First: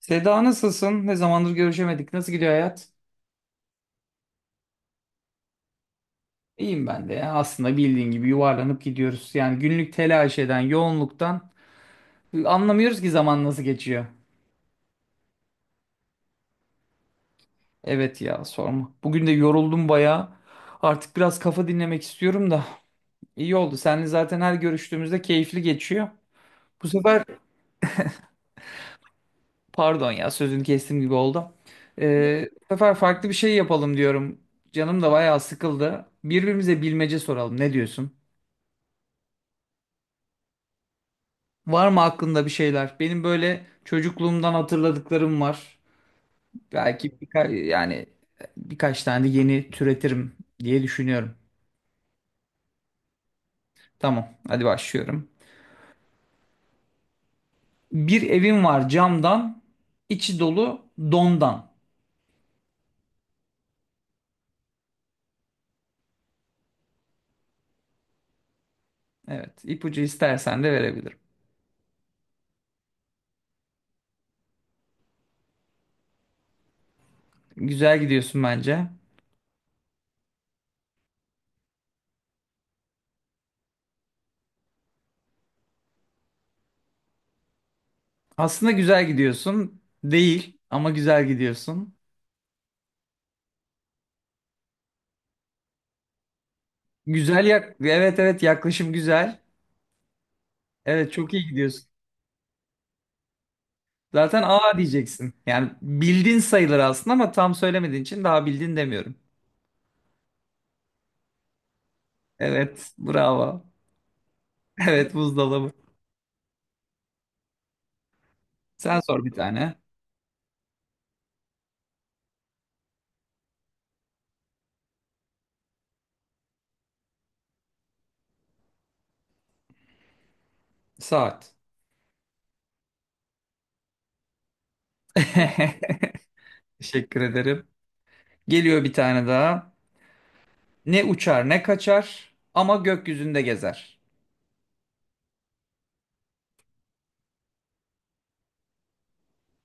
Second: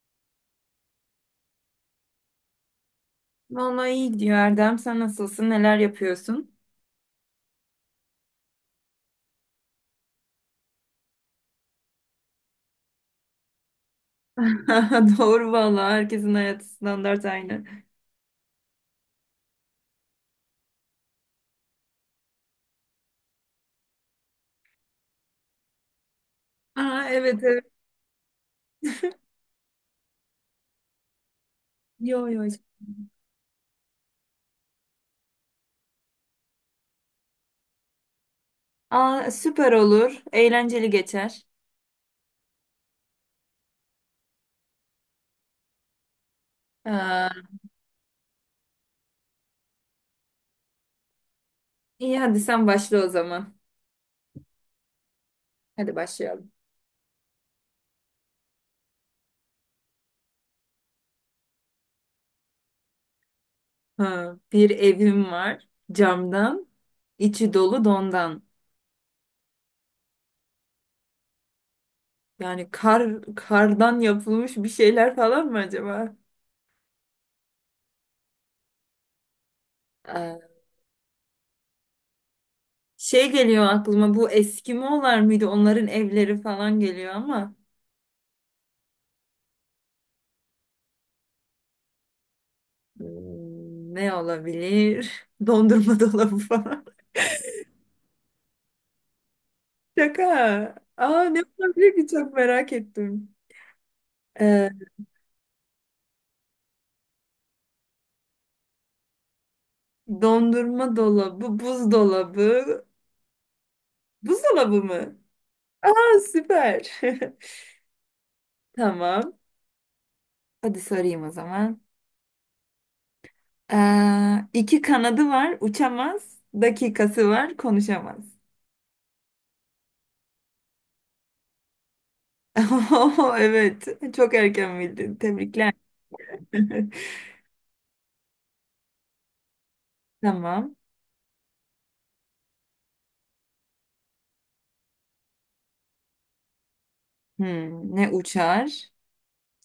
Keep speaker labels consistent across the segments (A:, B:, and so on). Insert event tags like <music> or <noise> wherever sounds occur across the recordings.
A: Seda, nasılsın? Ne zamandır görüşemedik. Nasıl gidiyor hayat?
B: Vallahi iyi gidiyor Erdem. Sen nasılsın? Neler yapıyorsun?
A: İyiyim ben de. Ya, aslında bildiğin gibi yuvarlanıp gidiyoruz. Yani günlük telaş eden, yoğunluktan anlamıyoruz ki zaman nasıl geçiyor.
B: <laughs> Doğru vallahi. Herkesin hayatı standart aynı.
A: Evet ya, sorma. Bugün de yoruldum bayağı. Artık biraz kafa dinlemek istiyorum da. İyi oldu. Seninle zaten her görüştüğümüzde keyifli geçiyor. Bu
B: Aa,
A: sefer
B: evet evet. <laughs>
A: pardon ya, sözünü kestim gibi oldu.
B: Yo yo, hiç.
A: Bu sefer farklı bir şey yapalım diyorum. Canım da bayağı sıkıldı. Birbirimize bilmece soralım. Ne diyorsun?
B: Aa, süper olur. Eğlenceli geçer.
A: Var mı aklında bir şeyler? Benim böyle çocukluğumdan hatırladıklarım var. Belki
B: Aa,
A: birka- yani birkaç tane de yeni türetirim diye düşünüyorum.
B: iyi, hadi sen başla o zaman.
A: Tamam, hadi başlıyorum.
B: Hadi başlayalım.
A: Bir evim var camdan, içi dolu dondan.
B: Ha, bir evim var camdan, içi dolu dondan.
A: Evet, ipucu istersen de verebilirim.
B: Yani kar, kardan yapılmış bir şeyler falan mı acaba?
A: Güzel gidiyorsun bence.
B: Aa, şey geliyor aklıma, bu Eskimo'lar mıydı? Onların evleri falan geliyor ama.
A: Aslında güzel gidiyorsun değil ama güzel gidiyorsun.
B: Hmm, ne olabilir? <laughs> Dondurma dolabı falan.
A: Güzel yak, evet evet, yaklaşım güzel.
B: <laughs> Şaka.
A: Evet,
B: Aa,
A: çok
B: ne
A: iyi gidiyorsun.
B: olabilir ki, çok merak ettim.
A: Zaten
B: Ee,
A: A diyeceksin. Yani bildin sayılır aslında ama tam söylemediğin için daha bildin demiyorum.
B: Dondurma dolabı, buzdolabı.
A: Evet, bravo.
B: Buzdolabı
A: Evet,
B: mı?
A: buzdolabı.
B: Aa, süper. <laughs>
A: Sen sor bir
B: Tamam.
A: tane.
B: Hadi sorayım o zaman. İki kanadı var, uçamaz. Dakikası var, konuşamaz.
A: Saat.
B: <laughs> Oo, evet, çok erken bildin. Tebrikler.
A: <laughs>
B: <laughs>
A: Teşekkür ederim. Geliyor bir tane daha.
B: Tamam.
A: Ne uçar ne kaçar ama gökyüzünde gezer.
B: Hmm, ne uçar,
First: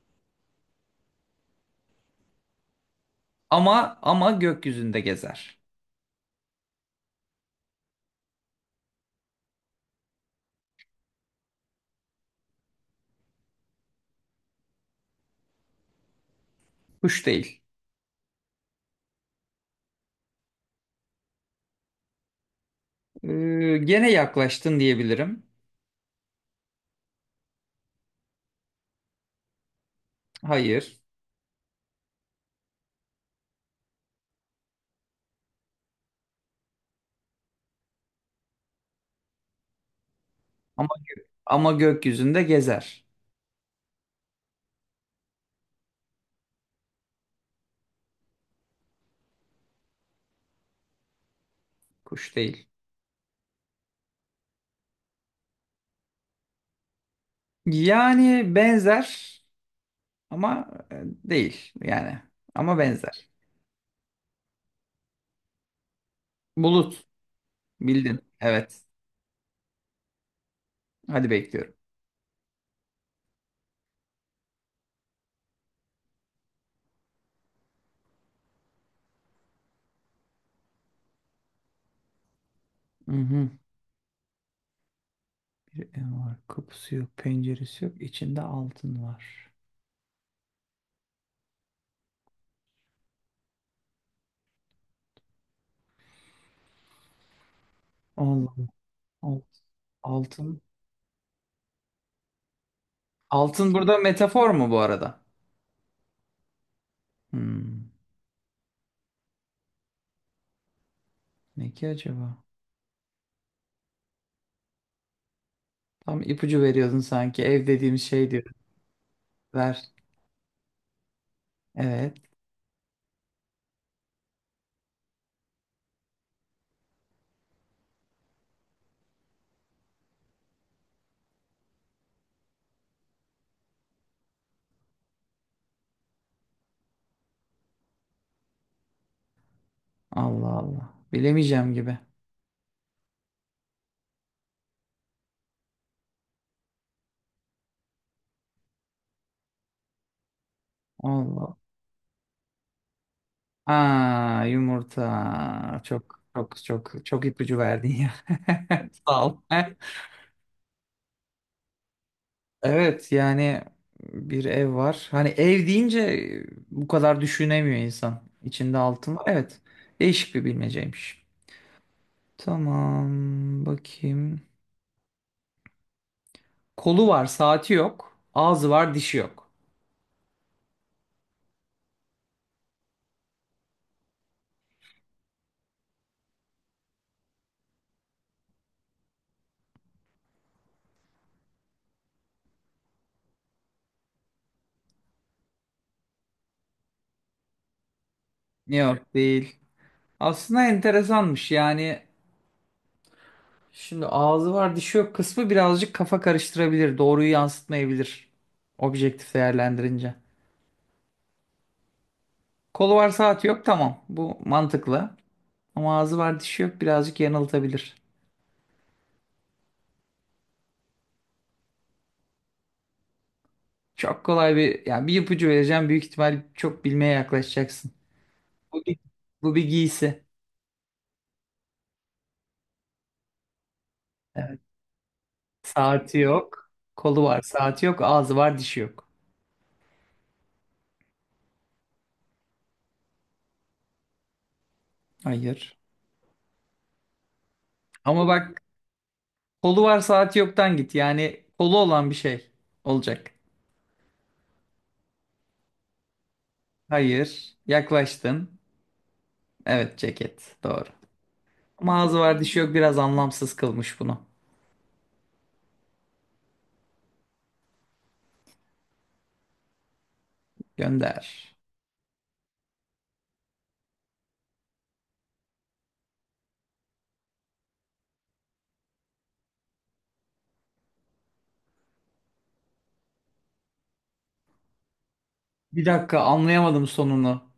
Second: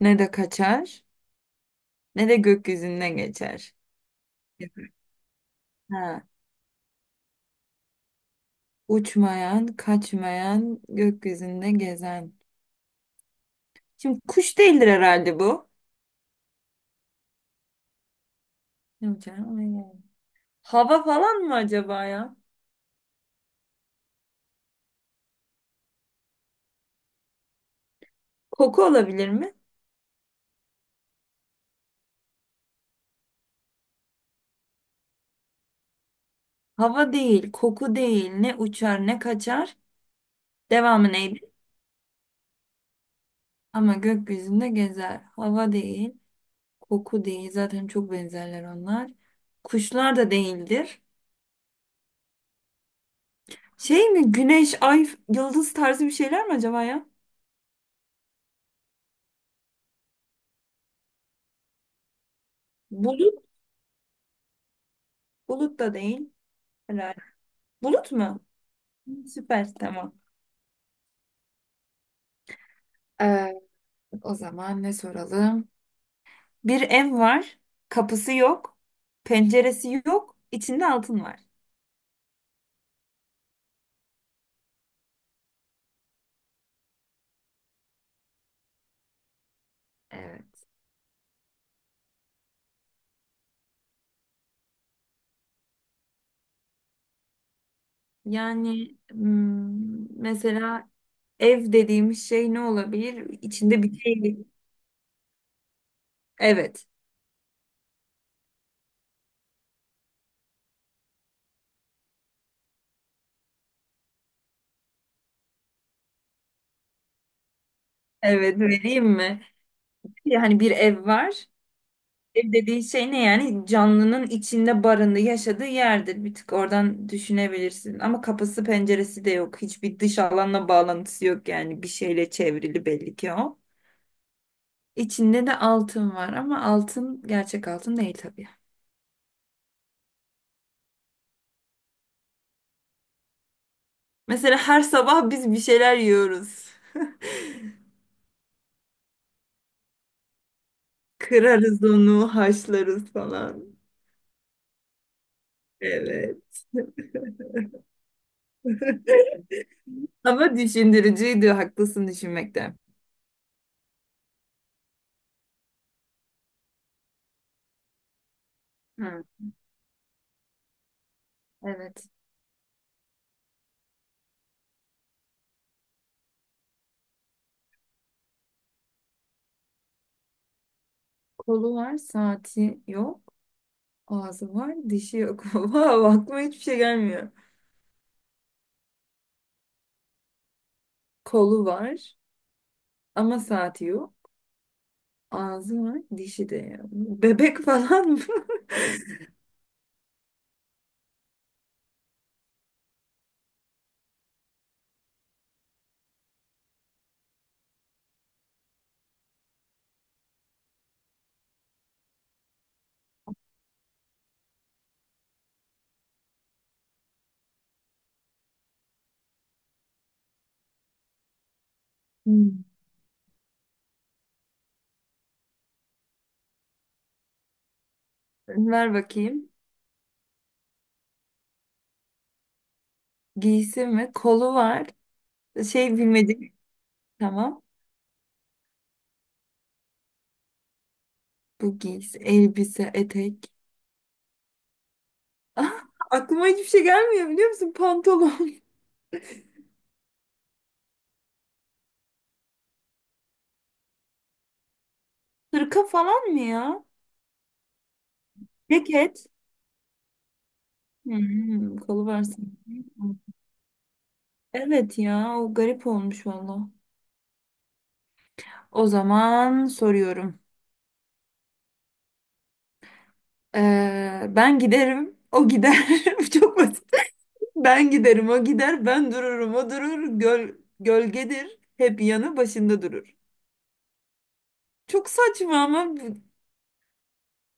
B: ne de kaçar, ne de gökyüzünde geçer.
A: Ama gökyüzünde gezer.
B: Ha, uçmayan, kaçmayan, gökyüzünde gezen. Şimdi kuş değildir herhalde bu.
A: Kuş değil.
B: Ne uçar? Ona gel. Hava falan mı acaba ya?
A: Ee, Gene yaklaştın diyebilirim.
B: Koku olabilir mi?
A: Hayır.
B: Hava değil, koku değil. Ne uçar, ne kaçar.
A: Ama
B: Devamı neydi?
A: ama gökyüzünde gezer.
B: Ama gökyüzünde gezer. Hava değil, koku değil. Zaten çok benzerler onlar. Kuşlar da değildir.
A: Kuş değil.
B: Şey mi? Güneş, ay, yıldız tarzı bir şeyler mi acaba ya?
A: Yani benzer. Ama değil yani. Ama benzer.
B: Bulut, bulut da değil.
A: Bulut.
B: Bulut
A: Bildin.
B: mu?
A: Evet.
B: Süper, tamam.
A: Hadi bekliyorum.
B: Ee, O zaman ne soralım? Bir ev var. Kapısı yok. Penceresi yok. İçinde altın var.
A: Hı hı. Bir ev var. Kapısı yok. Penceresi yok. İçinde altın var.
B: Evet.
A: Allah'ım.
B: Yani
A: Altın. Altın.
B: mesela ev dediğimiz şey ne olabilir?
A: Altın
B: İçinde
A: burada
B: bir şey.
A: metafor mu bu arada?
B: Evet.
A: Hmm. Ne ki acaba? Tam ipucu veriyordun sanki. Ev dediğim şey diyor.
B: Evet, vereyim mi?
A: Ver.
B: Yani bir ev var.
A: Evet.
B: Ev dediğin şey ne yani? Canlının içinde barındığı, yaşadığı yerdir. Bir tık oradan düşünebilirsin. Ama kapısı penceresi de yok. Hiçbir dış alanla bağlantısı yok yani. Bir şeyle çevrili belli ki o. İçinde de altın var ama altın gerçek altın değil tabii.
A: Allah Allah. Bilemeyeceğim gibi.
B: Mesela her sabah biz bir şeyler yiyoruz.
A: Allah.
B: Kırarız onu, haşlarız falan.
A: Aa, yumurta. Çok
B: Evet.
A: çok çok çok ipucu verdin ya. <laughs> Sağ ol.
B: <laughs> Ama düşündürücüydü, haklısın düşünmekte.
A: Evet yani, bir ev var. Hani ev deyince bu kadar düşünemiyor insan. İçinde altın var.
B: Hı,
A: Evet. Değişik bir bilmeceymiş.
B: evet.
A: Tamam, bakayım. Kolu var, saati yok. Ağzı var, dişi yok.
B: Kolu var, saati yok. Ağzı var, dişi yok. <laughs> Wow, aklıma hiçbir şey gelmiyor. Kolu var ama saati yok. Ağzı var, dişi de yok. Bebek falan mı? <laughs>
A: Yok değil. Aslında enteresanmış yani. Şimdi ağzı var dişi yok kısmı birazcık kafa karıştırabilir. Doğruyu yansıtmayabilir. Objektif değerlendirince. Kolu var saati yok, tamam. Bu mantıklı. Ama ağzı var dişi yok birazcık yanıltabilir.
B: Hmm.
A: Çok kolay bir ipucu vereceğim. Büyük ihtimal çok bilmeye yaklaşacaksın. Bu
B: Ver
A: bir,
B: bakayım.
A: bu bir giysi.
B: Giysi mi? Kolu
A: Evet.
B: var. Şey,
A: Saati
B: bilmedik.
A: yok. Kolu var
B: Tamam.
A: saati yok. Ağzı var dişi yok.
B: Bu giysi, elbise, etek. <laughs> Ah,
A: Hayır.
B: aklıma hiçbir şey gelmiyor biliyor musun?
A: Ama
B: Pantolon.
A: bak, kolu var saati yoktan git. Yani kolu olan bir şey olacak.
B: <laughs> Hırka falan mı ya?
A: Hayır. Yaklaştın.
B: Ceket.
A: Evet, ceket. Doğru.
B: Hmm,
A: Ama
B: kolu
A: ağzı
B: var
A: var dişi yok
B: sanki.
A: biraz anlamsız kılmış bunu.
B: Evet ya, o garip olmuş valla. O zaman soruyorum.
A: Gönder.
B: Ben giderim, o gider. <laughs> Bu çok basit. Ben giderim, o gider. Ben dururum, o durur. Gölgedir. Hep yanı başında durur. Çok saçma
A: Bir
B: ama
A: dakika, anlayamadım sonunu.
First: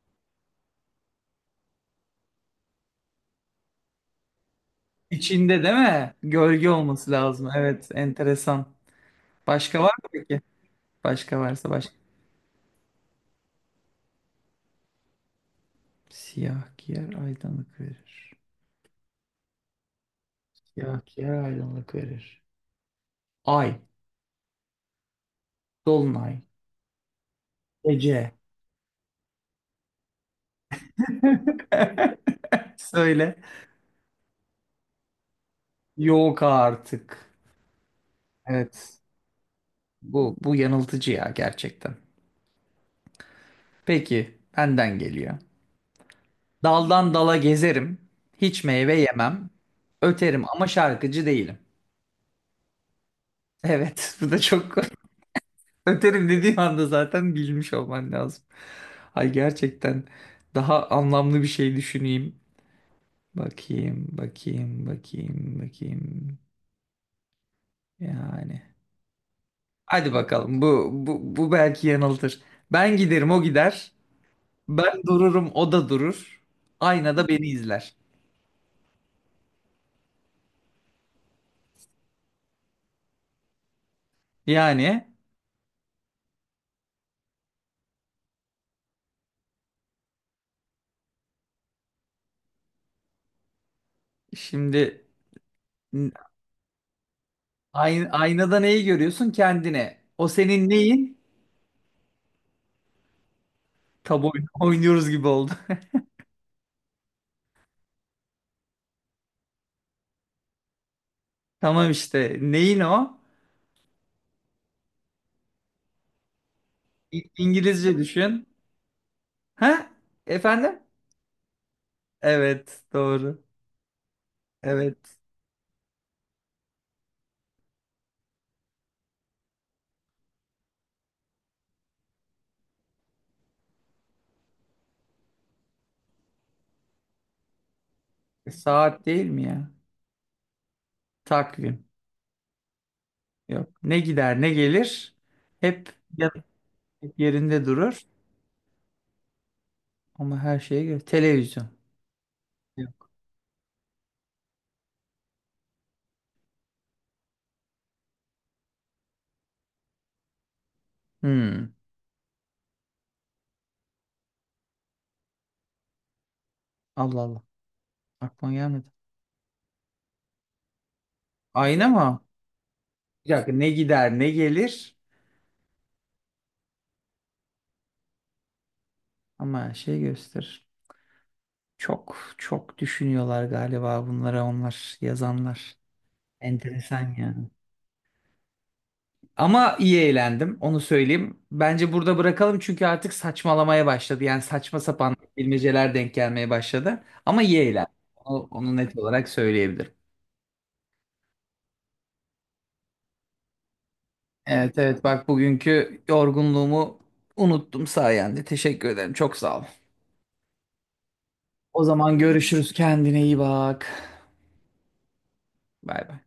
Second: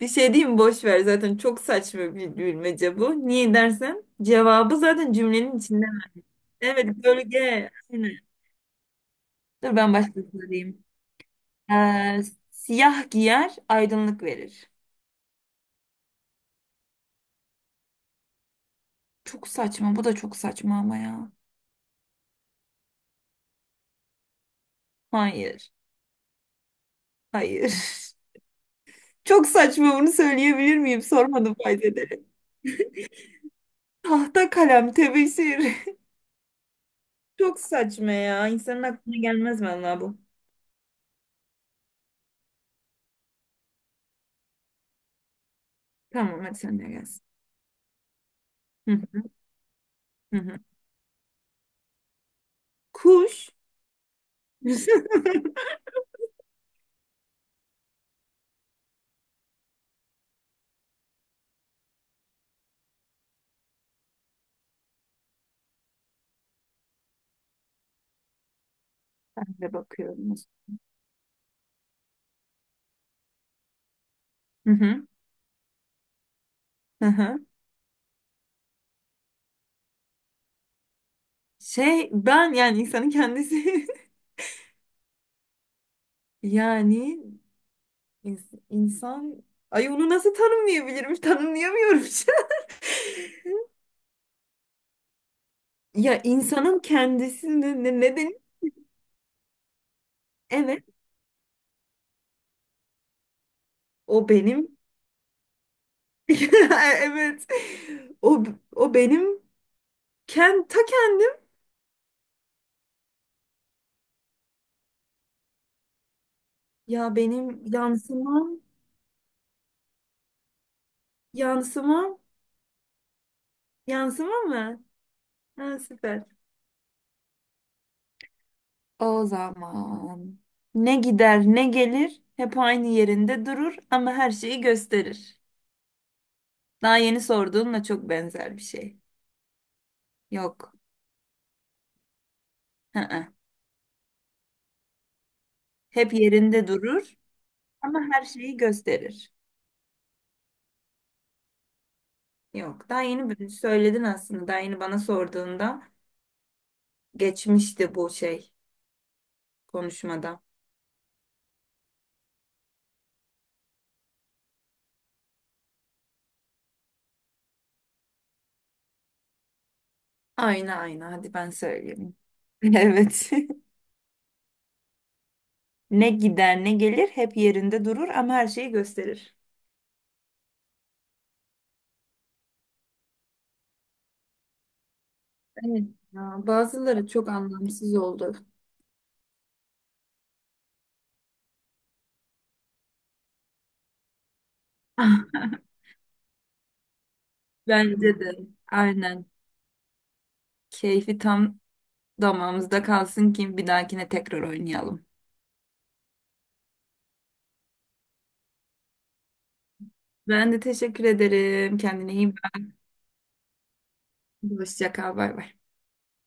B: bir şey diyeyim mi? Boş ver. Zaten çok saçma bir bilmece bu. Niye dersen cevabı zaten cümlenin
A: İçinde değil
B: içinde.
A: mi? Gölge
B: Evet,
A: olması lazım.
B: gölge.
A: Evet,
B: Aynen.
A: enteresan.
B: Dur
A: Başka var
B: ben
A: mı
B: başka
A: peki?
B: sorayım.
A: Başka varsa başka.
B: Ee, Siyah giyer, aydınlık verir.
A: Siyah giyer aydınlık verir.
B: Çok saçma. Bu da çok saçma ama
A: Siyah
B: ya.
A: giyer aydınlık verir. Ay.
B: Hayır.
A: Dolunay.
B: Hayır. <laughs>
A: Gece.
B: Çok saçma, bunu söyleyebilir miyim? Sormadım fark ederek.
A: <laughs> Söyle.
B: Tahta, kalem, tebeşir. <laughs>
A: Yok artık.
B: Çok saçma ya. İnsanın
A: Evet.
B: aklına gelmez vallahi bu.
A: Bu yanıltıcı ya gerçekten. Peki, benden geliyor.
B: Tamam, hadi sen de
A: Daldan
B: gelsin.
A: dala gezerim. Hiç meyve
B: Hı
A: yemem.
B: hı
A: Öterim
B: hı.
A: ama şarkıcı değilim.
B: Kuş.
A: Evet, <laughs> bu da çok
B: <laughs>
A: <laughs> öterim dediğim anda zaten bilmiş olman lazım. Ay, gerçekten daha anlamlı bir şey düşüneyim. Bakayım, bakayım, bakayım, bakayım. Yani.
B: Ben de
A: Hadi
B: bakıyorum.
A: bakalım, bu belki yanıltır. Ben giderim o gider.
B: Hı
A: Ben
B: hı.
A: dururum o da durur.
B: Hı
A: Aynada
B: hı.
A: beni izler.
B: Şey, ben yani insanın kendisi. <laughs>
A: Yani
B: Yani insan, ay onu nasıl tanımlayabilirim? Tanımlayamıyorum. <laughs>
A: şimdi
B: Ya insanın kendisini
A: Ayn-
B: ne denir?
A: aynada neyi görüyorsun? Kendine. O senin
B: Evet,
A: neyin? Tab
B: o
A: oyunu <laughs>
B: benim.
A: oynuyoruz gibi oldu.
B: <laughs> Evet. O o benim ta kendim.
A: <laughs> Tamam işte. Neyin o?
B: Ya benim
A: İngilizce düşün. Ha? Efendim?
B: yansımam,
A: Evet, doğru.
B: yansımam mı?
A: Evet.
B: Ha, süper. O zaman ne gider ne gelir, hep aynı yerinde durur ama her şeyi gösterir. Daha yeni sorduğunla çok benzer bir şey.
A: Saat değil mi ya?
B: Yok.
A: Takvim.
B: Hı hı.
A: Yok. Ne gider, ne gelir? Hep
B: Hep
A: ya-
B: yerinde durur
A: yerinde
B: ama
A: durur.
B: her şeyi gösterir.
A: Ama her şeye göre. Televizyon.
B: Yok. Daha
A: Yok.
B: yeni söyledin aslında. Daha yeni bana sorduğunda geçmişti bu şey konuşmada.
A: Hmm. Allah Allah. Aklıma gelmedi.
B: Ayna, ayna, hadi ben
A: Ayna
B: söyleyeyim.
A: mı?
B: <laughs>
A: Bir
B: Evet.
A: dakika. Ne
B: <laughs>
A: gider, ne gelir?
B: Ne gider ne gelir, hep yerinde durur ama her şeyi gösterir.
A: Ama her şeyi gösterir. Çok çok düşünüyorlar galiba bunlara, onlar yazanlar.
B: Evet ya,
A: Enteresan
B: bazıları çok
A: yani.
B: anlamsız oldu.
A: Ama iyi eğlendim, onu söyleyeyim. Bence burada bırakalım çünkü artık saçmalamaya başladı. Yani saçma sapan
B: <laughs>
A: bilmeceler denk gelmeye başladı. Ama iyi eğlendim.
B: Bence de.
A: Onu net
B: Aynen.
A: olarak söyleyebilirim.
B: Keyfi tam damağımızda kalsın ki bir dahakine tekrar
A: Evet evet,
B: oynayalım.
A: bak, bugünkü yorgunluğumu unuttum sayende. Teşekkür ederim, çok sağ ol.
B: Ben de teşekkür ederim.
A: O
B: Kendine
A: zaman
B: iyi bak.
A: görüşürüz, kendine iyi bak.
B: Hoşça kal. Bay bay.
A: Bay bay.